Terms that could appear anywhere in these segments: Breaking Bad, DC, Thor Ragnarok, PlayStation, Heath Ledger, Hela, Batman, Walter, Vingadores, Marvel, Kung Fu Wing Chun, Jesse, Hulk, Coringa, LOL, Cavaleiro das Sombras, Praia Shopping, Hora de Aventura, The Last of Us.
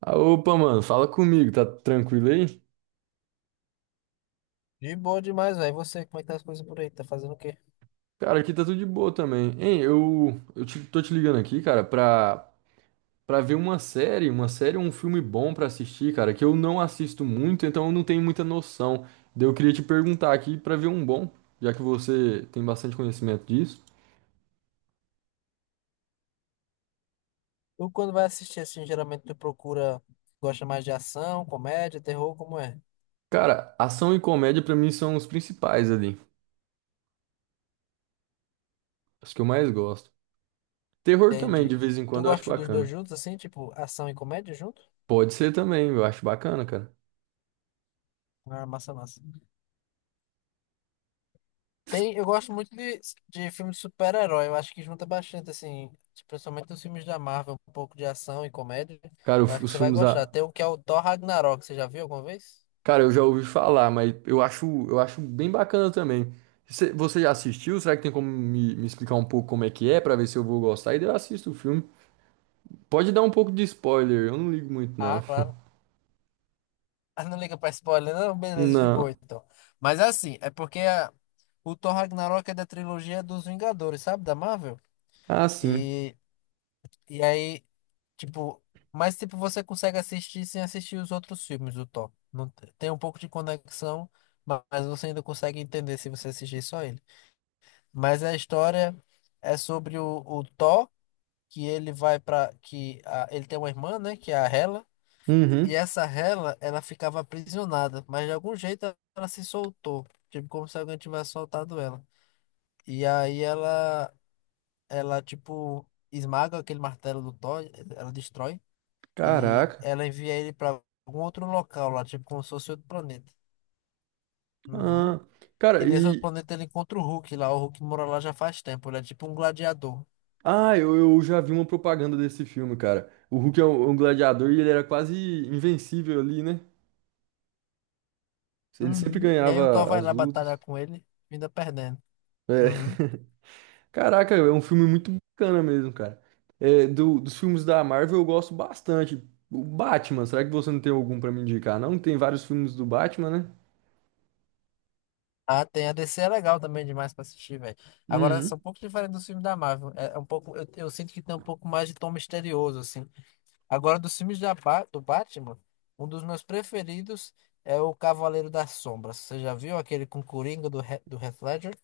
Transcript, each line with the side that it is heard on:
right: Ah, opa, mano, fala comigo, tá tranquilo aí?
left: De boa demais, velho. E você, como é que tá as coisas por aí? Tá fazendo o quê?
right: Cara, aqui tá tudo de boa também. Hein, tô te ligando aqui, cara, pra ver uma série ou um filme bom pra assistir, cara, que eu não assisto muito, então eu não tenho muita noção. Daí eu queria te perguntar aqui pra ver um bom, já que você tem bastante conhecimento disso.
left: Tu, quando vai assistir, assim, geralmente tu procura... Gosta mais de ação, comédia, terror, como é?
right: Cara, ação e comédia pra mim são os principais ali, os que eu mais gosto. Terror também, de
left: Entendi.
right: vez em
left: Tu
right: quando, eu acho
left: gosta dos dois
right: bacana.
left: juntos, assim? Tipo, ação e comédia junto?
right: Pode ser também, eu acho bacana, cara.
left: Ah, massa, massa. Tem, eu gosto muito de filme de super-herói. Eu acho que junta bastante, assim... Principalmente os filmes da Marvel. Um pouco de ação e comédia.
right: Cara,
left: Eu acho que
right: os
left: você vai
right: filmes.
left: gostar.
right: A
left: Tem um que é o Thor Ragnarok. Você já viu alguma vez?
right: cara, eu já ouvi falar, mas eu acho bem bacana também. Você já assistiu? Será que tem como me explicar um pouco como é que é, pra ver se eu vou gostar? E daí eu assisto o filme. Pode dar um pouco de spoiler, eu não ligo muito, não.
left: Ah, claro. Ah, não liga pra spoiler, não? Beleza, de boa,
right: Não.
left: então. Mas é assim, é porque o Thor Ragnarok é da trilogia dos Vingadores, sabe? Da Marvel.
right: Ah, sim.
left: E, e aí, tipo... Mas, tipo, você consegue assistir sem assistir os outros filmes do Thor. Não, tem um pouco de conexão, mas você ainda consegue entender se você assistir só ele. Mas a história é sobre o Thor, que ele vai pra... Que ele tem uma irmã, né? Que é a Hela. E
right: Uhum.
left: essa rela, ela ficava aprisionada, mas de algum jeito ela se soltou, tipo como se alguém tivesse soltado ela. E aí ela tipo esmaga aquele martelo do Thor, ela destrói e
right: Caraca.
left: ela envia ele para algum outro local lá, tipo como se fosse outro planeta. Uhum.
right: Ah, cara,
left: E nesse outro
right: e.
left: planeta ele encontra o Hulk lá, o Hulk mora lá já faz tempo, ele é tipo um gladiador.
right: Ah, eu já vi uma propaganda desse filme, cara. O Hulk é um, um gladiador e ele era quase invencível ali, né? Ele sempre
left: Uhum. E aí o Thor
right: ganhava
left: vai
right: as
left: lá
right: lutas.
left: batalhar com ele, ainda perdendo.
right: É.
left: Uhum.
right: Caraca, é um filme muito bacana mesmo, cara. É, dos filmes da Marvel eu gosto bastante. O Batman, será que você não tem algum pra me indicar? Não, tem vários filmes do Batman, né?
left: Ah, tem. A DC é legal também demais pra assistir, velho. Agora, são
right: Uhum.
left: um pouco diferente dos filmes da Marvel. É um pouco, eu sinto que tem um pouco mais de tom misterioso, assim. Agora, dos filmes do Batman, um dos meus preferidos é o Cavaleiro das Sombras. Você já viu aquele com o Coringa do Heath Ledger?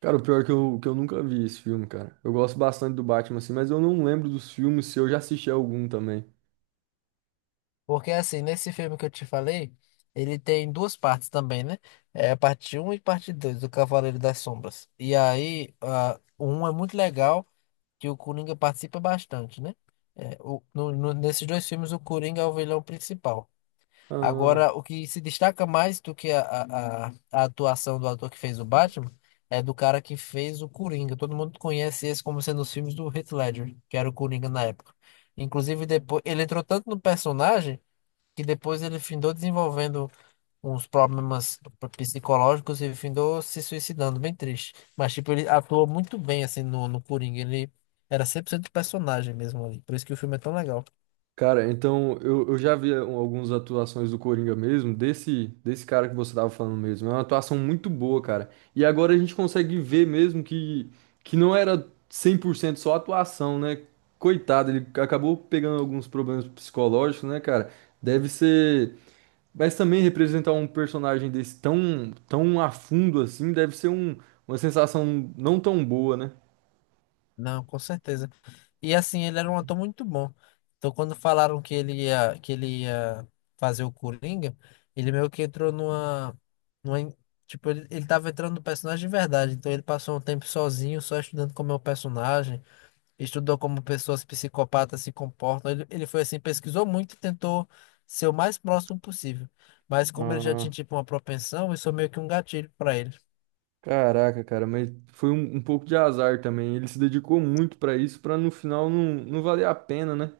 right: Cara, o pior é que eu nunca vi esse filme, cara. Eu gosto bastante do Batman, assim, mas eu não lembro dos filmes se eu já assisti algum também.
left: Porque, assim, nesse filme que eu te falei, ele tem duas partes também, né? É a parte um e parte 2 do Cavaleiro das Sombras. E aí, ah, o 1 é muito legal. Que o Coringa participa bastante, né? É, nesses dois filmes, o Coringa é o vilão principal.
right: Ah.
left: Agora, o que se destaca mais do que a atuação do ator que fez o Batman é do cara que fez o Coringa. Todo mundo conhece esse como sendo os filmes do Heath Ledger, que era o Coringa na época. Inclusive, depois ele entrou tanto no personagem que depois ele findou desenvolvendo uns problemas psicológicos e findou se suicidando, bem triste. Mas, tipo, ele atuou muito bem, assim, no Coringa. Ele era 100% personagem mesmo ali. Por isso que o filme é tão legal.
right: Cara, então eu já vi um- algumas atuações do Coringa mesmo, desse cara que você tava falando mesmo. É uma atuação muito boa, cara. E agora a gente consegue ver mesmo que não era 100% só atuação, né? Coitado, ele acabou pegando alguns problemas psicológicos, né, cara? Deve ser. Mas também representar um personagem desse tão, tão a fundo assim, deve ser um, uma sensação não tão boa, né?
left: Não, com certeza. E, assim, ele era um ator muito bom. Então, quando falaram que ele ia fazer o Coringa, ele meio que entrou numa en- tipo, ele tava entrando no personagem de verdade. Então, ele passou um tempo sozinho, só estudando como é o personagem. Estudou como pessoas psicopatas se comportam. Ele foi assim, pesquisou muito e tentou ser o mais próximo possível. Mas como ele já tinha tipo uma propensão, isso é meio que um gatilho pra ele.
right: Caraca, cara, mas foi um, um pouco de azar também. Ele se dedicou muito pra isso, pra no final não valer a pena, né?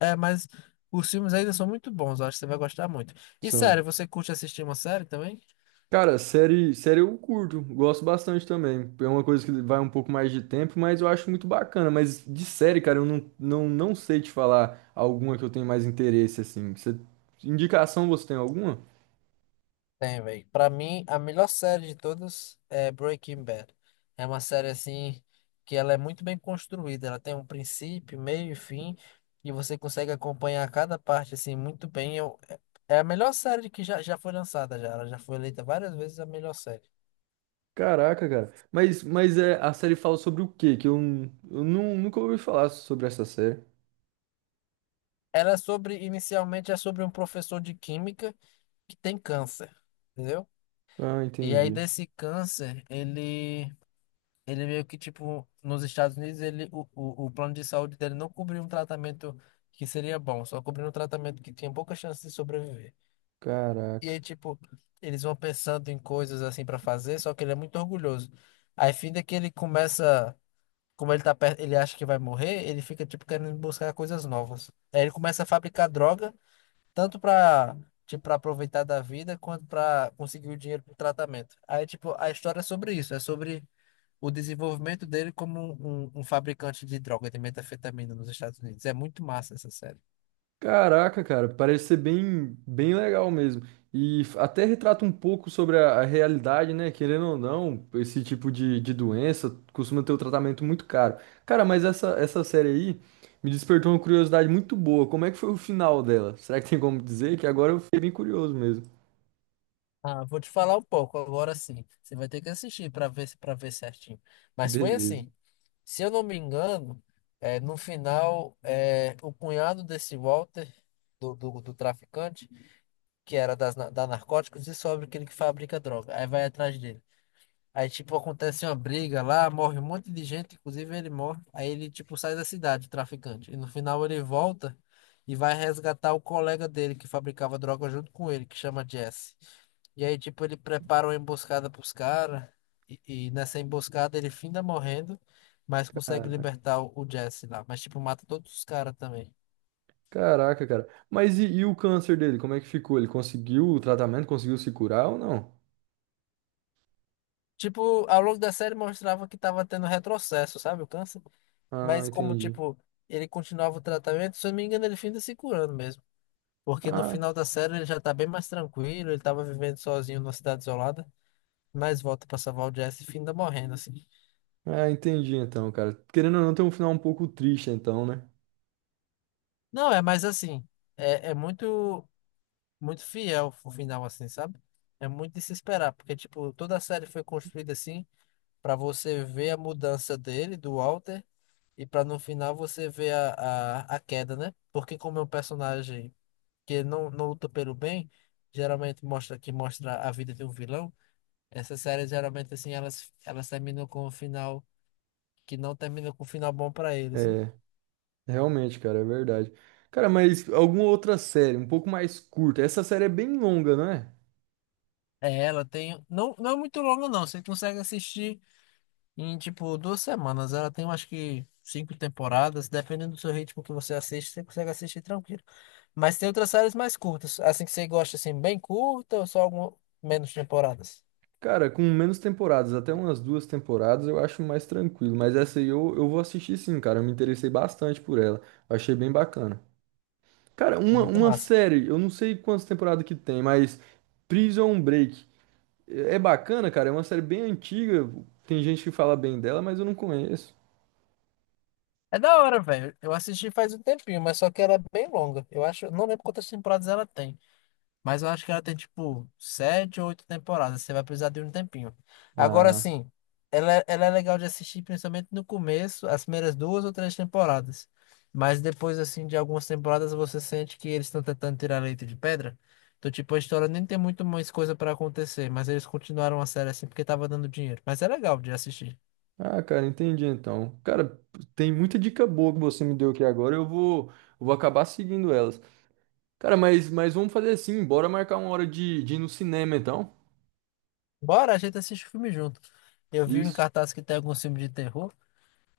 left: É, mas os filmes ainda são muito bons, eu acho que você vai gostar muito. E
right: São.
left: sério, você curte assistir uma série também?
right: Cara, série, série eu curto, gosto bastante também. É uma coisa que vai um pouco mais de tempo, mas eu acho muito bacana. Mas de série, cara, eu não, não, não sei te falar alguma que eu tenho mais interesse, assim. Você- indicação você tem alguma?
left: Tem, velho. Pra mim, a melhor série de todas é Breaking Bad. É uma série assim que ela é muito bem construída. Ela tem um princípio, meio e fim, e você consegue acompanhar cada parte assim muito bem. Eu, é é a melhor série que já foi lançada já. Ela já foi eleita várias vezes a melhor série.
right: Caraca, cara. Mas é, a série fala sobre o quê? Que nunca ouvi falar sobre essa série.
left: Ela é sobre, inicialmente, é sobre um professor de química que tem câncer, entendeu?
right: Ah,
left: E aí
right: entendi.
left: desse câncer, ele meio que, tipo, nos Estados Unidos, o plano de saúde dele não cobria um tratamento que seria bom, só cobria um tratamento que tinha pouca chance de sobreviver. E aí,
right: Caraca.
left: tipo, eles vão pensando em coisas assim pra fazer, só que ele é muito orgulhoso. Aí, fim é que ele começa, como ele tá perto, ele acha que vai morrer, ele fica, tipo, querendo buscar coisas novas. Aí ele começa a fabricar droga, tanto pra, tipo, pra aproveitar da vida, quanto pra conseguir o dinheiro pro tratamento. Aí, tipo, a história é sobre isso, é sobre o desenvolvimento dele como um fabricante de droga, de metanfetamina nos Estados Unidos. É muito massa essa série.
right: Caraca, cara, parece ser bem, bem legal mesmo. E f- até retrata um pouco sobre a realidade, né? Querendo ou não, esse tipo de doença costuma ter um tratamento muito caro. Cara, mas essa série aí me despertou uma curiosidade muito boa. Como é que foi o final dela? Será que tem como dizer? Que agora eu fiquei bem curioso mesmo.
left: Ah, vou te falar um pouco agora sim. Você vai ter que assistir para ver certinho. Mas foi
right: Beleza.
left: assim, se eu não me engano, é, no final, é, o cunhado desse Walter, do traficante, que era da Narcóticos, descobre que ele que fabrica droga. Aí vai atrás dele. Aí, tipo, acontece uma briga lá, morre um monte de gente, inclusive ele morre. Aí ele, tipo, sai da cidade, o traficante. E no final ele volta e vai resgatar o colega dele que fabricava droga junto com ele, que chama Jesse. E aí, tipo, ele prepara uma emboscada pros caras. E nessa emboscada ele finda morrendo, mas consegue
right: Cara-
left: libertar o Jesse lá. Mas, tipo, mata todos os caras também.
right: Caraca, cara. Mas e o câncer dele? Como é que ficou? Ele conseguiu o tratamento? Conseguiu se curar ou não?
left: Tipo, ao longo da série mostrava que tava tendo retrocesso, sabe? O câncer.
right: Ah,
left: Mas como,
right: entendi.
left: tipo, ele continuava o tratamento, se eu não me engano, ele finda se curando mesmo. Porque no
right: Ah.
left: final da série ele já tá bem mais tranquilo, ele tava vivendo sozinho numa cidade isolada, mas volta pra salvar o Jesse e finda morrendo, assim.
right: Ah, entendi então, cara. Querendo ou não, tem um final um pouco triste então, né?
left: Não, é, mas assim, é, muito, muito fiel o final, assim, sabe? É muito de se esperar, porque, tipo, toda a série foi construída assim, pra você ver a mudança dele, do Walter, e pra no final você ver a queda, né? Porque como é um personagem que não luta pelo bem, geralmente mostra a vida de um vilão. Essas séries geralmente assim elas terminam com um final que não termina com um final bom pra eles, né?
right: É, realmente, cara, é verdade. Cara, mas alguma outra série, um pouco mais curta. Essa série é bem longa, não é?
left: É, ela tem não é muito longa não, você consegue assistir em tipo 2 semanas. Ela tem acho que cinco temporadas, dependendo do seu ritmo que você assiste, você consegue assistir tranquilo. Mas tem outras séries mais curtas, assim que você gosta assim bem curta ou só algum menos temporadas.
right: Cara, com menos temporadas, até umas duas temporadas, eu acho mais tranquilo. Mas essa aí eu vou assistir sim, cara. Eu me interessei bastante por ela. Eu achei bem bacana. Cara,
left: É muito
right: uma
left: massa.
right: série, eu não sei quantas temporadas que tem, mas Prison Break. É bacana, cara. É uma série bem antiga. Tem gente que fala bem dela, mas eu não conheço.
left: É da hora, velho. Eu assisti faz um tempinho, mas só que ela é bem longa. Eu acho, eu não lembro quantas temporadas ela tem, mas eu acho que ela tem tipo sete ou oito temporadas. Você vai precisar de um tempinho. Agora
right: Ah.
left: sim, ela é legal de assistir, principalmente no começo, as primeiras duas ou três temporadas. Mas depois, assim, de algumas temporadas, você sente que eles estão tentando tirar leite de pedra. Então, tipo, a história nem tem muito mais coisa pra acontecer, mas eles continuaram a série assim porque tava dando dinheiro. Mas é legal de assistir.
right: Ah, cara, entendi então. Cara, tem muita dica boa que você me deu aqui agora. Eu vou acabar seguindo elas. Cara, mas vamos fazer assim, bora marcar uma hora de ir no cinema então.
left: Bora, a gente assiste o filme junto. Eu vi em
right: Isso.
left: cartaz que tem alguns filmes de terror,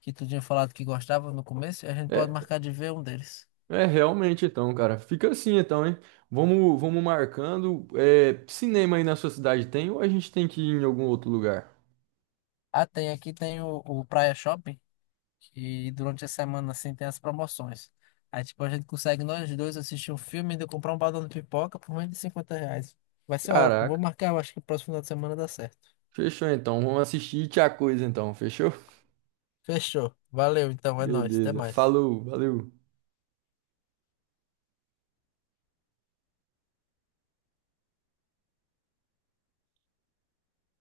left: que tu tinha falado que gostava no começo, e a gente pode
right: É,
left: marcar de ver um deles.
right: é realmente então, cara. Fica assim então, hein? Vamos marcando. É, cinema aí na sua cidade tem ou a gente tem que ir em algum outro lugar?
left: Ah, tem aqui tem o Praia Shopping, que durante a semana assim tem as promoções. Aí tipo, a gente consegue nós dois assistir um filme e ainda comprar um balão de pipoca por menos de R$ 50. Vai ser ótimo, vou
right: Caraca.
left: marcar, eu acho que o próximo final de semana dá certo.
right: Fechou então. Vamos assistir Tia Coisa então, fechou?
left: Fechou, valeu então, é nóis, até
right: Beleza.
left: mais.
right: Falou, valeu.